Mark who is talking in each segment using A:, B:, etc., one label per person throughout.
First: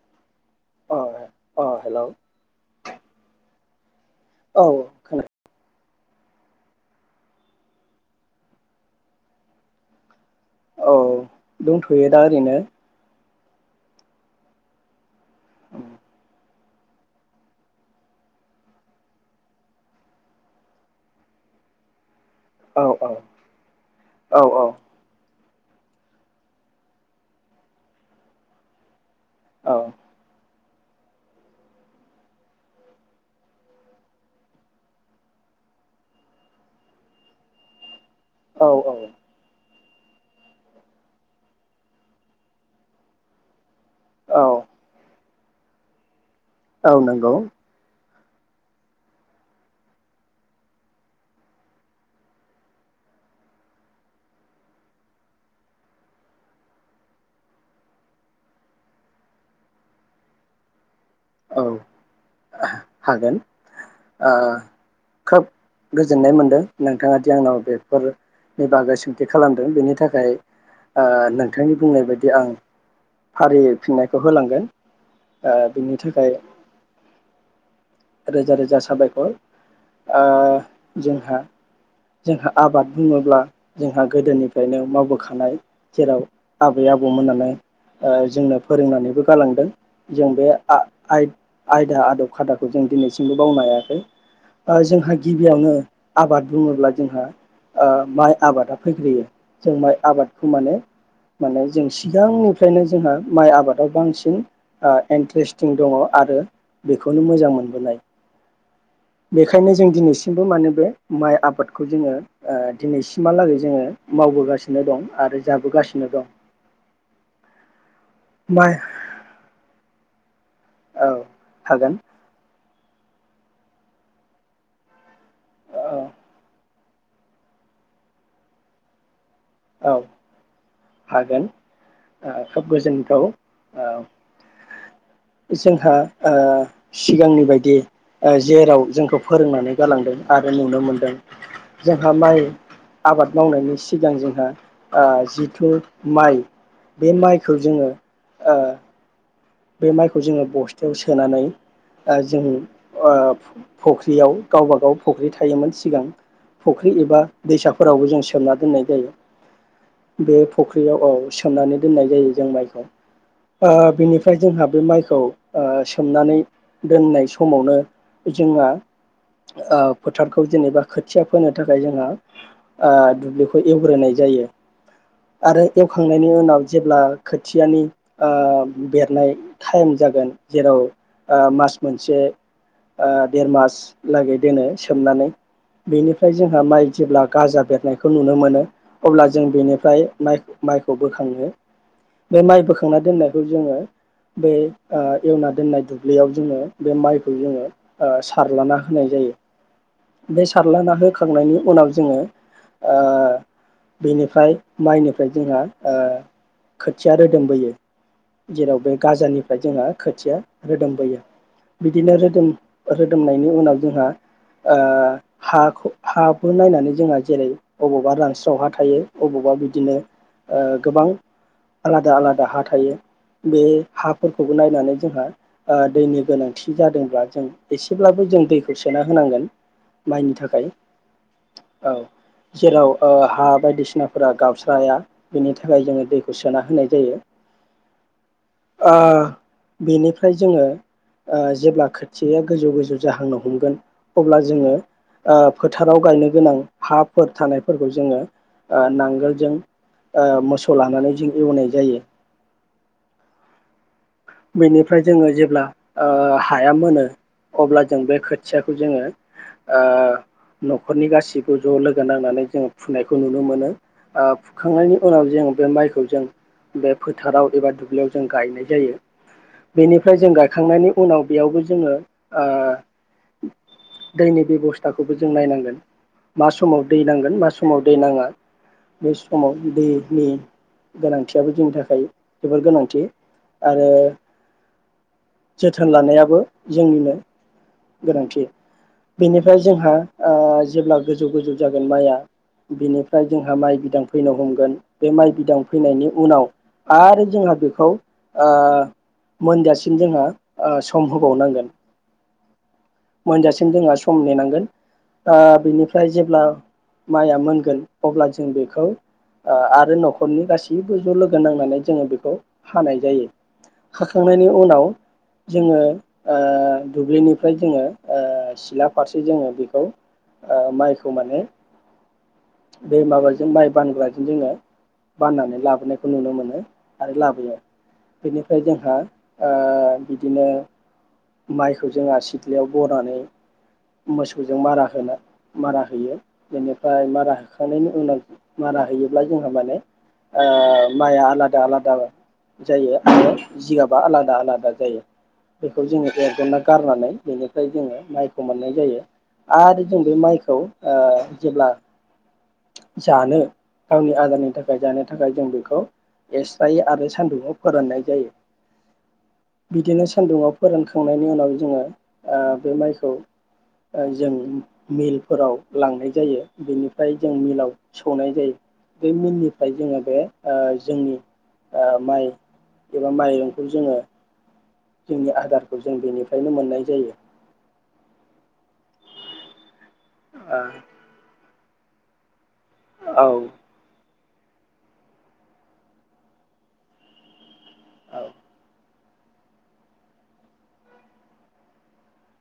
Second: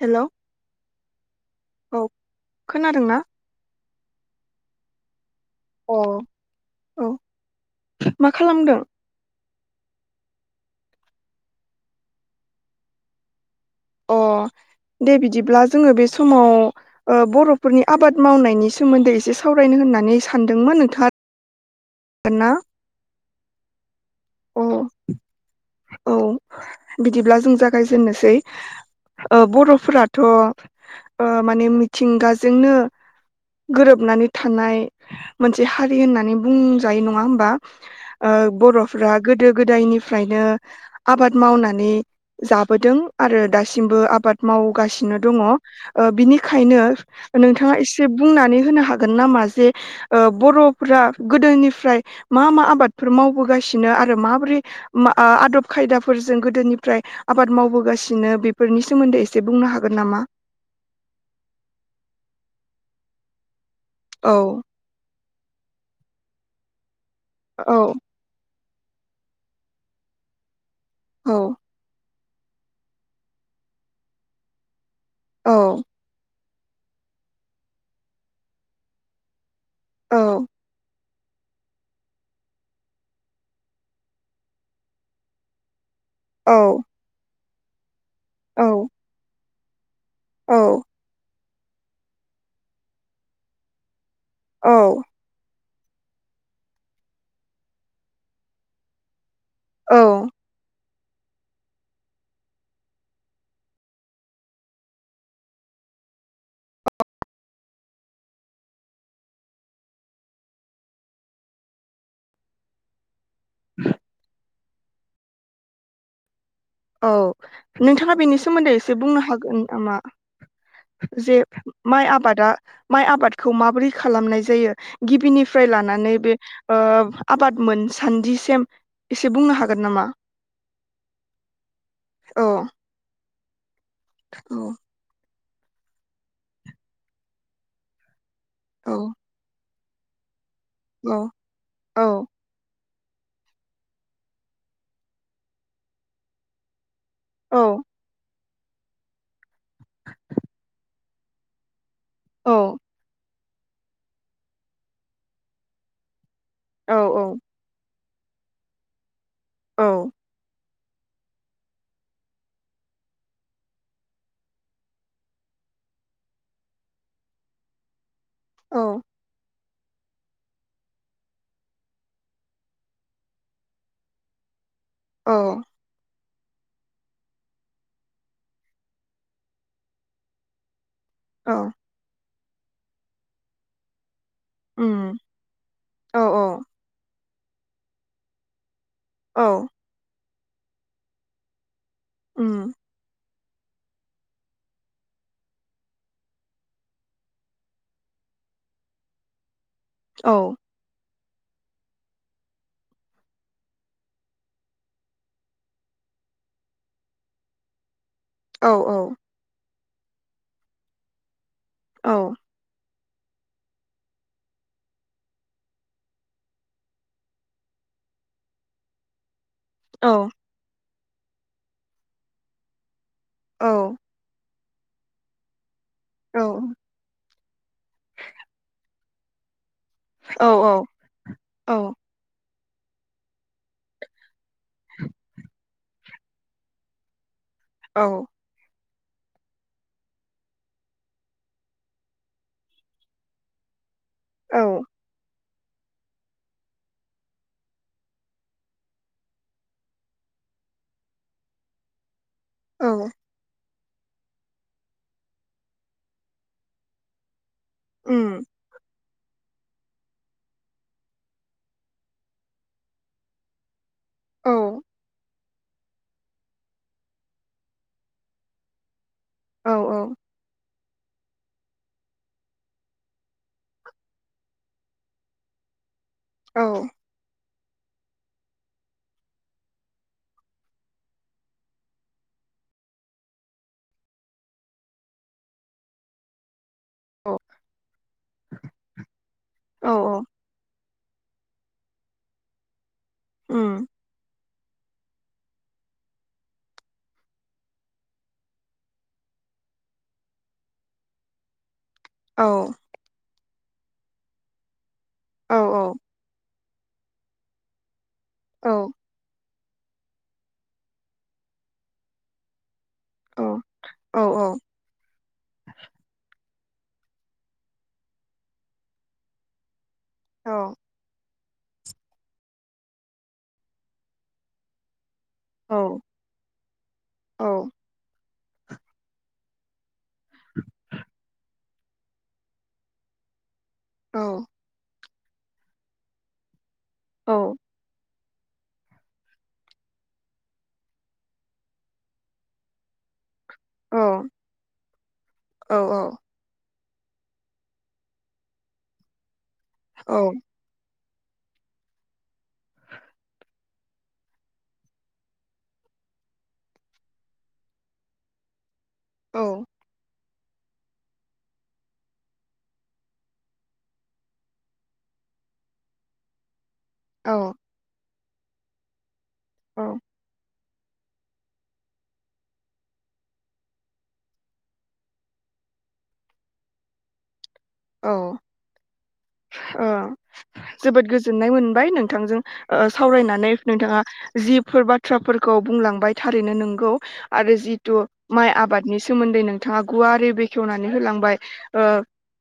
A: Hello
B: अ अ
A: औ
B: हेलौ
A: खोनादोंना?
B: औ खोना [unintelligible]
A: अ औ मा खालामदों?
B: औ दंथ'यो दा ओरैनो
A: अ दे बि- दिब्ला जोङो बे समाव अ बर'फोरनि आबाद मावनायनि सोमोन्दै एसे सावरायनो होननानै सानदोंमोन नोंथां [unintelligible]
B: औ औ औ
A: अ
B: औ
A: औ बिदिब्ला जों जागायजेेननोसै अ बर'फोराथ' अ माने मिथिंगाजोंनो गोरोबनानै थानाय मोनसे हारि होननानै बुंजायो नङा होमबा अ
B: औ
A: बर' फ्रा गोदो गोदायनि- फ्रायनो आबाद मावनानै जाबोदों आरो दा सिमबो आबाद
B: औ
A: मावगासिनो दङ अ बिनि खायनो
B: औ नंगौ
A: नोंथाङा एसे बुंनानै होनो हागोन नामा जे अ बर'फोरा गोदोनिफ्राय मा मा आबादफोर मावबोगासि नो आरो माबोरै मा आ-आदब खायदाफोरजों गोदोनिफ्राय आबाद मावबोगासिनो बेफोरनि सोमोन्दै एसे बुंनो हागोन नामा?
B: औ हागोन अ
A: औ
B: खोब गो जोन्नाय मोन्दों नों थाङा दि आंनाव
A: औ
B: बेफोर नि बागै सोंथि खालामदों बेनि थाखाय अ
A: औ
B: नोंथांनि बुंनाय बाय दि आं फारियै फिननायखौ होलांगोन।
A: औ
B: बिनि थाखाय रोजा रोजा साबायखर [inaudible]
A: औ
B: [unintelligible] जोंहा जोंहा आबाद बुङोब्ला जोंहा गोदोनिफ्रायनो मावबोखानाय। जेराव आबै आबौमोनाल जोंनो
A: औ
B: फोरोंनानैबो गालांदों जों बे
A: औ
B: आयदा आदब खायदाखौ जों दिनैसिमबो बावनो हायाखै
A: औ
B: जोंहा गिबियावनो आबाद बुङोब्ला जोंहा ओ माइ आबादा फैग्रोयो जों माइ
A: औ
B: आबादखौ माने माने जों सिगांनिफ्रायनो जोंहा माइ आबादाव बांसिन ओ इन्टारेस्ट दङ आरो बेखौनो मोजां मोनबोनाय बेखायनो जों दिनैसिमबो माने बे माइ आबादखौ जोङो ओ दिनैसिम [unintelligible] जोङो मावबोगासिनो नो दं आरो जाबोगासिनो दं
A: औ नोंथाङा बेनि
B: माइ
A: सोमोन्दै एसे बुंनो हागोन नामा?
B: औ
A: जे
B: हागोन
A: माइ आबादा माइ आबादखौ माबोरै खालामनाय जायो गिबिनिफ्राय
B: औ
A: लानानै बे आबाद मोनसान्दिसिम एसे बुंनो हागोन
B: औ
A: नामा?
B: हागोन
A: औ
B: खोब गोजोनथाव औ औ
A: औ
B: जोंहा ओ सिगांनि बायदि ओ जेराव
A: औ
B: जोंखौ फोरोंनानै गालांदों आरो नुनो
A: औ
B: मोनदों जोंहा माइ आबाद मावनायनि सिगां जों ओ जिथु माइ बे
A: औ
B: माइखौ जोङो ओ बे माइखौ जोङो बस्थायाव सोनानै ओ जों ओ फख्रियाव गावबा गाव फख्रि थायोमोन सिगां फुख्रि
A: औ
B: एबा दैसाफोरावबो जों सोमना दोननाय जायो बे फुख्रियाव औ सोमनानै दोननाय जायो जों माइखौ ओ बेनिफ्राय ओमफ्राय जोंहा बे माइखौ ओ सोमनानै दोननाय समावनो जोङा
A: औ
B: ओ फोथारखौ जेनेबा खोथिया फोनो थाखाय जोंहा ओ दुब्लिखौ एवग्रोनाय जायो आरो एवखां नायनि उनाव जेब्ला खोथियानि ओ बेरना नाय टाइम जागोन जेराव ओ
A: औ
B: मास मोनसे ओ देर मास लागै दोनो
A: उम
B: सोमनानै
A: औ
B: बेनिफ्राय जोंहा माइ जेब्ला गाजा बेरनायखौ नुनो मोनो। अब्ला जों
A: औ
B: बेनिफ्राय माइ माइखौ बोखाङो बे माइ
A: उम
B: बोखांना दोननाय खौ जोङो बे ओ एवना दोननाय दुब्लियाव जोङो बे माइखौ जोङो ओ सारलाना होनाय जायो।
A: औ
B: बे सारलाना हो होखांनायनि उनाव जोङो ओ बिनिफ्राय माइनिफ्राय जोंहा ओ खोथिया रोदोमबोयो।
A: औ
B: जेराव
A: औ
B: बे गाजानिफ्राय जोङो खोथिया रोदोमबोयो
A: औ
B: बिदिनो रोदोम रोदोमनायनि उनाव जोंहा ओ हाखौ हाखौ नायनानै जोंहा जेरै अबावबा रानस्राव हा थायो अबावबा बिदिनो ओ गोबां आलादा आलादा हा थायो बे हाफोरखौ नायनानै जोंहा ओ दैनि
A: औ
B: गोनांथि जादोंब्ला जों एसेब्लाबो जों दैखौ सोना होनांगोन माइनि
A: औ
B: थाखाय
A: औ औ
B: जेराव ओ हा बायदिसिनाफोरा गावसा बाया बिनि थाखाय जोङो दैखौ खौ सोना होनाय जायो।
A: औ
B: ओ बेनिफ्राय जोङो ओ जेब्ला खोथिया गोजौ गोजौ जाहांनो हमगोन अब्ला जोङो
A: औ
B: ओ फोथाराव गायनो गोनां हाफोर थानायफोरखौ जोङो ओ नांगोलजों ओ मोसौ लानानै जों एवनाय जायो।
A: औ
B: बेनिफ्राय जोङो जेब्ला ओ हाया मोनो अब्ला जों बे
A: उम
B: खोथियाखौ जोङो ओ न'खरनि गासैबो ज' लोगो नांनानै जों फुनायखौ नुनो मोनो ओ
A: औ
B: फुखांनायनि उनाव जों बे माइखौ जों बे फोथाराव एबा दुब्लियाव जों गायनाय जायो।
A: औ
B: बेनिफ्राय जों गायखांनायनि उनाव बेयावबो जोङो ओ दैनि बेब'स्थाखौबो जों नायनांगोन। मा समाव
A: औ
B: दै नांगोन मा समाव समाव दै नाङा बे समाव दैनि गोनांथियाबो जोंनि थाखाय जोबोर गोनांथि। आरो जोथोन लानायाबो जोंनिनो
A: औ
B: गोनांथि बेनिफ्राय
A: औ
B: जोंहा
A: औ
B: ओ जेब्ला गोजौ गोजौ जागोन माइया बेनिफ्राय ओमफ्राय जोंहा माइ
A: उम
B: बिदां फैनो हमगो बे माइ बिदां फैनायनि उनाव आरो जोंहा बेखौ ओ मोनजासे सिम जोंहा ओ सम होबावनांगोन।
A: औ।
B: मोनजासिम जोंहा सम नेनांगोन। ओ
A: औ
B: बिनिफ्राय जेब्ला माइया मोनगोन। अब्ला जों
A: औ
B: बेखौ ओ आरो न'खरनि गासैबो ज' लोगो नांनानै जोङो बेखौ हानाय जायो
A: औ औ
B: हाखांनायनि उनाव जोङो ओ ओ दुब्लिनिफ्राय जोङो ओ सिला फारसे जोङो बेखौ
A: औ
B: ओ माइखौ माने बे माबाजों माइ बानग्राजों जोङो बाननानै
A: औ
B: लाबोनायखौ नुनो मोनो आरो लाबोयो।
A: औ औ
B: बेनिफ्राय जोंहा ओ बिदिनो माइखौ जोंहा सिथ्लायाव बनानै मोसौजों मारा होनो मारा होयो बेनि- -फ्राय मारा
A: औ
B: होखांनायनि उनाव मारा होयोब्ला जोंहा माने ओ माइआ आलादा आलादा जायो आरो जिगाबा आलादा आलादा जायो बेखौ जोङो
A: औ
B: एरगना गारनानै बेनि- -फ्राय जोङो माइखौ मोननाय जायो आरो जों बे माइखौ ओ जेब्ला जानो गावनि आदारनि थाखाय जानो थाखाय जों बेखौ एस्रायो आरो सान्दुंङाव फोराननाय जायो बिदिनो सान्दुङाव फोरानखांनायनि उनाव जोङो ओ बे माइखौ ओ जों मिलफोराव लांनाय जायो। बेनिफ्राय जों मिलाव स सौनाय जायो। बे मिलनिफ्राय जोङो बे ओ जोंनि ओ माइ एबा माइरंखौ जोङो जोंनि आदारखौ जों बेनिफ्रायनो मोननाय जायो।
A: औ ओ जोबोद गोजोननाय मोन बाय नोंथांजों ओ
B: ओ
A: सावरायनानै नोंथाङा जिफोर बाथ्राफोरखौ बुंलांबाय थारैनो नंगौ आरो जि तु
B: औ
A: माय आबाद नि सोमोन्दै नोंथाङा गुवारै बेखेवनानै होलांबाय ओ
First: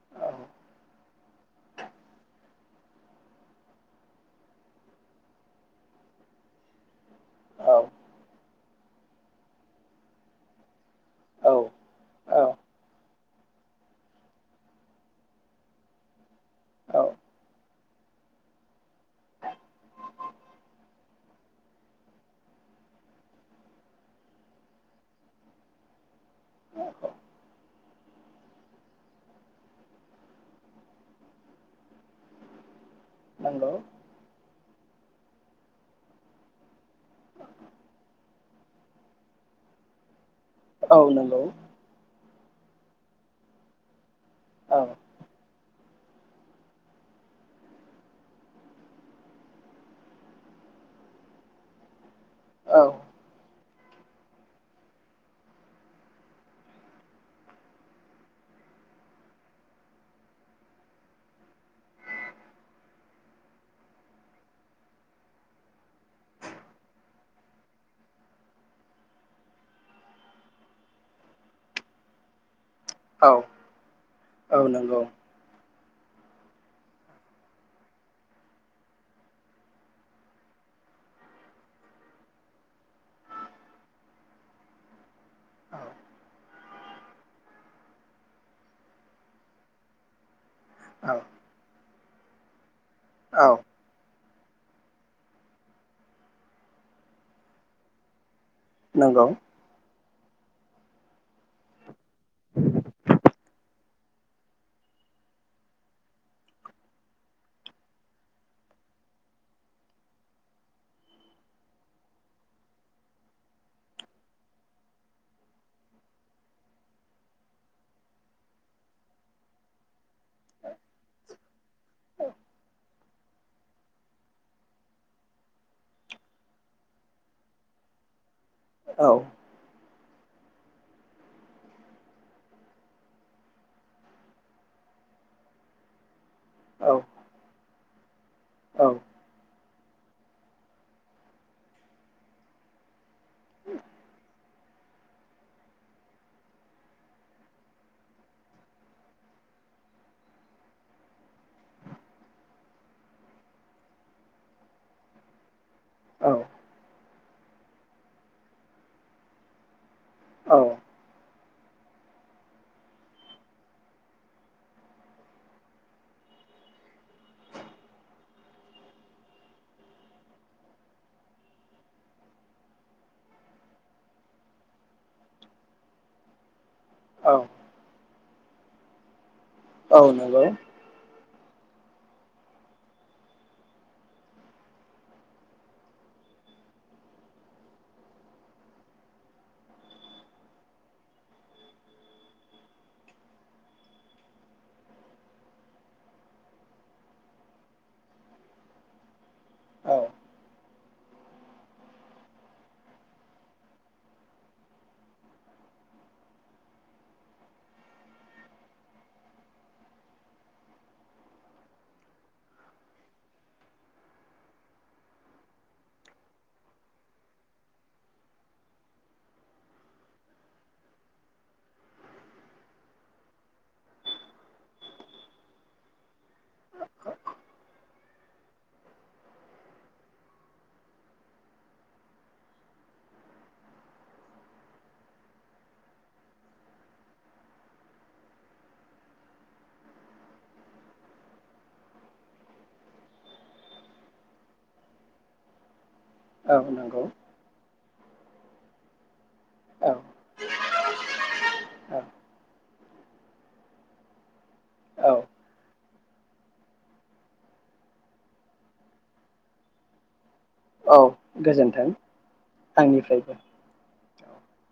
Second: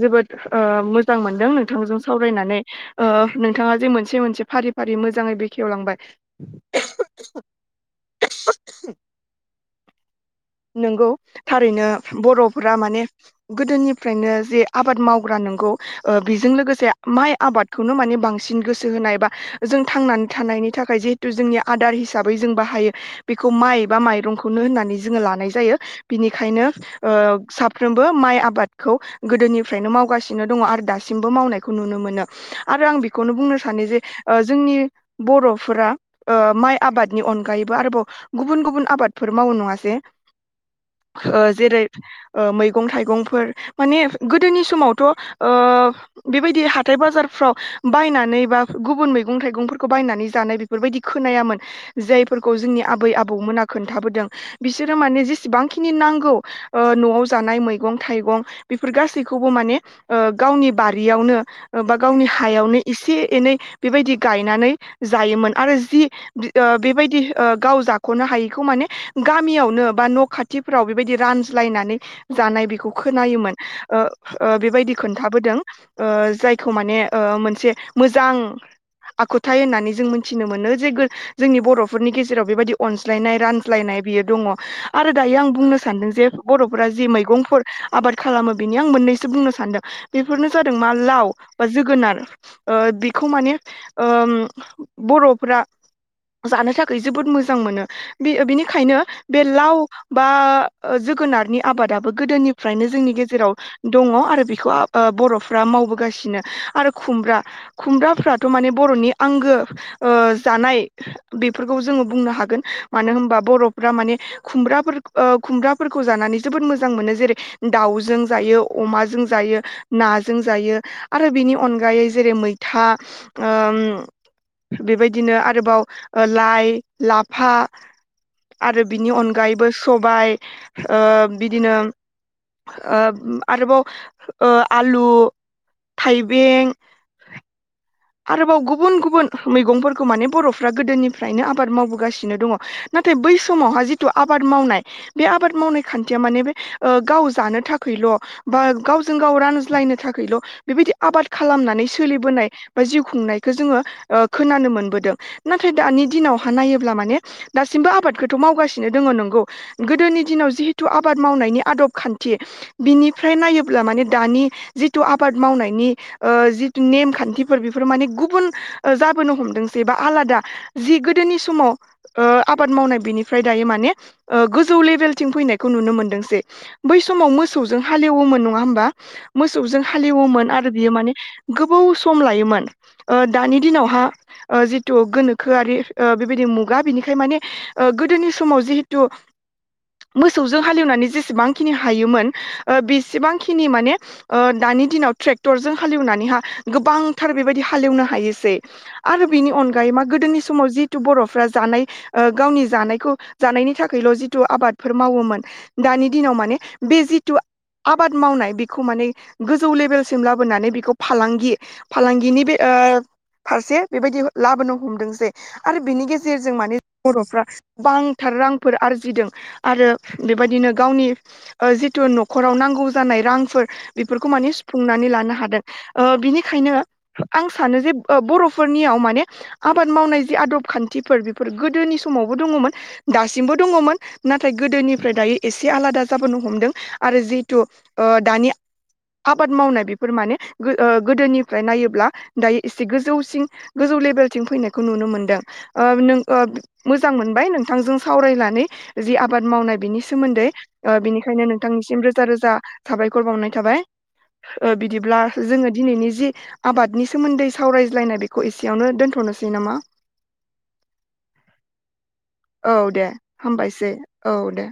A: जोबोद ओ मोजां मोनदों नोंथांजों सावरायनानै ओ नोंथाङा जे मोनसे मोनसे फारि फारि मोजाङै बेखेवलांबाय। [unintelligible] [unintelligible]
B: औ
A: नंगौ
B: औ
A: थारैनो
B: औ
A: बर'फोरा माने गोदोनिफ्रायनो जे आबाद मावग्रा नोंगौ ओ बेजों लोगोसे
B: औ
A: माइ आबाद खौनो माने बांसिन गोसो होनाय बा जों थांनानै थानायनि थाखाय जिहेथु जोंनि आदार हिसाबै जों बाहायो बेखौ माइ एबा माइरंखौनो होननानै ज जों लानाय जायो बिनिखायनो ओ साफ्रोमबो माइ आबादखौ गोदोनिफ्रायनो मावगासिनो दङ आरो दासिमबो मावनायखौ नुनो मोनो आरो आं बे खौनो बुंनो
B: नंगौ
A: सानो जे ओ ज जोंनि बर'फोरा ओ माइ आबादनि अनगायैबो आरोबाव गुबुन गुबुन आबादफोर मावो नङास दे
B: औ
A: ओ
B: नंगौ
A: जेरै ओ मैगं-थाइगंफोर माने गोदोनि
B: औ
A: समावथ' ओ बेबायदि हाथाय बाजारफ्राव बायनानै बा गुबुन मैगं-थाइगंफोरखौ बायनानै जानाय बेफोरबायदि खोनायामोन। जायफोरखौ
B: औ
A: जोंनि आबै-आबौमोना खोन्थाबोदों। बिसोरो माने जेसेबांखिनि नांगौ ओ न'आव जानाय मैगं-थाइगं बेफोर गासैखौबो माने ओ गावनि बारियावनो ओ बा गावनि हायावनो एसे एनै बेबायदि गायनानै जायोमोन आरो जि बे ओ बेबायदि ओ गाव जाख'नो हायिखौ माने गामियावनो बा न' खाथिफोराव बेबायदि रानज्लायनानै जानाय बिख खौ
B: औ
A: खोनायोमोन ओ ओ
B: औ
A: बेबायदि
B: नंगौ
A: खोन्थाबोदों। ओ जायखौ माने ओ मोनसे मोजां आखुथाय होननानै जों मिथिनो मोनो जे जोंनि बर'फोरनि गेजेराव बेबायदि अनज्लायनाय रानज्लायनाय बियो दङ आरो दायो आं बुंनो
B: औ
A: सानदों जे बर' फ्रा जि मैगंफोर आबाद खालामो बिनि आं मोनैनो सानदों। बेफोरनो जादों मा लाव
B: औ
A: बा जोगोनार। [inaudible] ओ बेखौ
B: औ
A: माने ओम बर'फ्रा जानो थाखाय जोबोद मोजां मोनो बे बिनि खायनो
B: नंगौ
A: बे लाव बा जोगोनारनि आबादा गोदोनिफ्रायनो जोंनि गेजेराव दङ आरो बेखौ बर'फ्रा मावबोगासिनो आरो खुमब्रा खुमब्राफ्राथ' माने बर'नि आंगो ओ जानाय बेफोरखौ जोङो बुंनो हागोन मानो होनबा बर'फ्रा माने खुमब्रा ओ खुमब्राफोरखौ जानानै जोबोद मोजां मोनो जेरै दाउजों जायो अमाजों जायो नाजों जायो आरो बिनि अनग गायै जेरै-मैथा। ओम बेबायदिनो आरोबाव ओ लाइ-लाफा। आरो
B: औ
A: बिनि अनगायैबो सबाय ओ बिदिनो ओ आरोबाव ओ आलु थाइ बें। आरोबाव
B: औ
A: गुबुन गुबुन मैगंफोरखौ माने बर'फ्रा गोदोनिफ्रायनो आबाद मावबोगासिनो दङ नाथाय बै समावहा जिथु आबाद मावनाय बे आबाद मावनाय खान्थिया माने बे गाव जानो थाखायल' बा गावजों गाव रानज्लायनो थाखल' बेबायदि आबाद खालामनानै सोलिबोनाय बा जिउ खुंनायखौ जोङो ओ खोनानो मोनबोदों। नाथाइ ओमफ्राय दानि दिनावहा नायोब्ला माने दासिमबो आबादखौथ' मावगासिनो दङ नंगौ। गोदोनि दिनाव
B: औ
A: जिहेतु आबाद मावनायनि आदब खान्थि बिनिफ्राय नायोब्ला माने दानि जिथु आबाद मावनायनि ओ जि नेम खान्थि बेफोर बेफोरो माने गुबुन जाबोनो हमदोंसै बा आलादा जि गोदोनि समाव ओ आबाद मावनाय बिनिफ्राय दायो माने गोजौ लेभेलथिं फैनायखौ नुनो मोनदोंसै। बै समाव
B: औ
A: मोसौजों हालेवोमोन नङा होमबा? मोसौजों
B: औ नंगौ
A: हालेवोमोन आरो बियो माने गोबाव स सम लायोमोन ओ दानि दिनावहा ओ जिथु गोनोखोआरि ओ बेबायदि मुगा बिनिखाय माने ओ गोदोनि समाव जिहेथु मोसौजों हालेवनानै जेसेबांखिनि हायोमोन ओ बेसेबांखिनि माने ओ दानि दिनाव ट्रेक्टरजों हालेवनानैहा गोबांथार बेबायदि हालेवनो हायोसै आरो बिनि अनगायै
B: औ
A: मा गोदोनि समाव जिथु बर'फ्रा जानाय ओ गावनि जानायखौ जानायनि थाखायल' जिथु आबादफोर मावोमोन दानि दिनाव माने बे जिथु आबाद मावनाय बेखौ माने गोजौ लेभेलसिम लाबोनानै बेखौ फालांगि फालांगिनि बे ओ फारसे बेबायदि लाबोनो हमदों जे आरो बिनि गेजेरजों माने बर'फ्रा गोबांथार रांफोर आरजिदों आरो बेबायदिनो गावनि ओ जिथु न'खराव नांगौ जानाय रांफोर बेफोरखौ माने सुफुंनानै लानो हादों ओ बिनि बेखायनो आं सानो जे बर'फोरनियाव माने आबाद मावनाय जि आदब खान्थिफोर बेफोर गोदोनि समावबो दङमोन दासिमबो दङमोन नाथाय गोदोनिफ्राय दायो एसे आलादा जाबोनो हमदों आरो जिहेथु ओ दानि आबाद मावनाय बेफोर माने ओ गोदोनिफ्राय नायोब्ला दायो एसे गोजौसि गोजौ लेभेलथिं फैनायखौ नुनो मोनदों। ओ नों ओ
B: औ नंगौ
A: मोजां मोनबाय नों नोंथां जों सावरायनानै जि आबाद मावनाय
B: औ
A: बिनि सोमोन्दै बिनिखायनो नोंथांनिसिम
B: औ
A: रोजा रोजा साबायखर बावनाय थाबाय
B: औ
A: बिदिब्ला जोङो दिनैनि जि आबादनि सोमोन्दै सावरायज्लायनाय बेखौ एसेयावनो दोनथ'नोसै नामा
B: औ गोजोन्थों
A: औ दे
B: आंनिफ्रायबो।
A: हामबायसै औ दे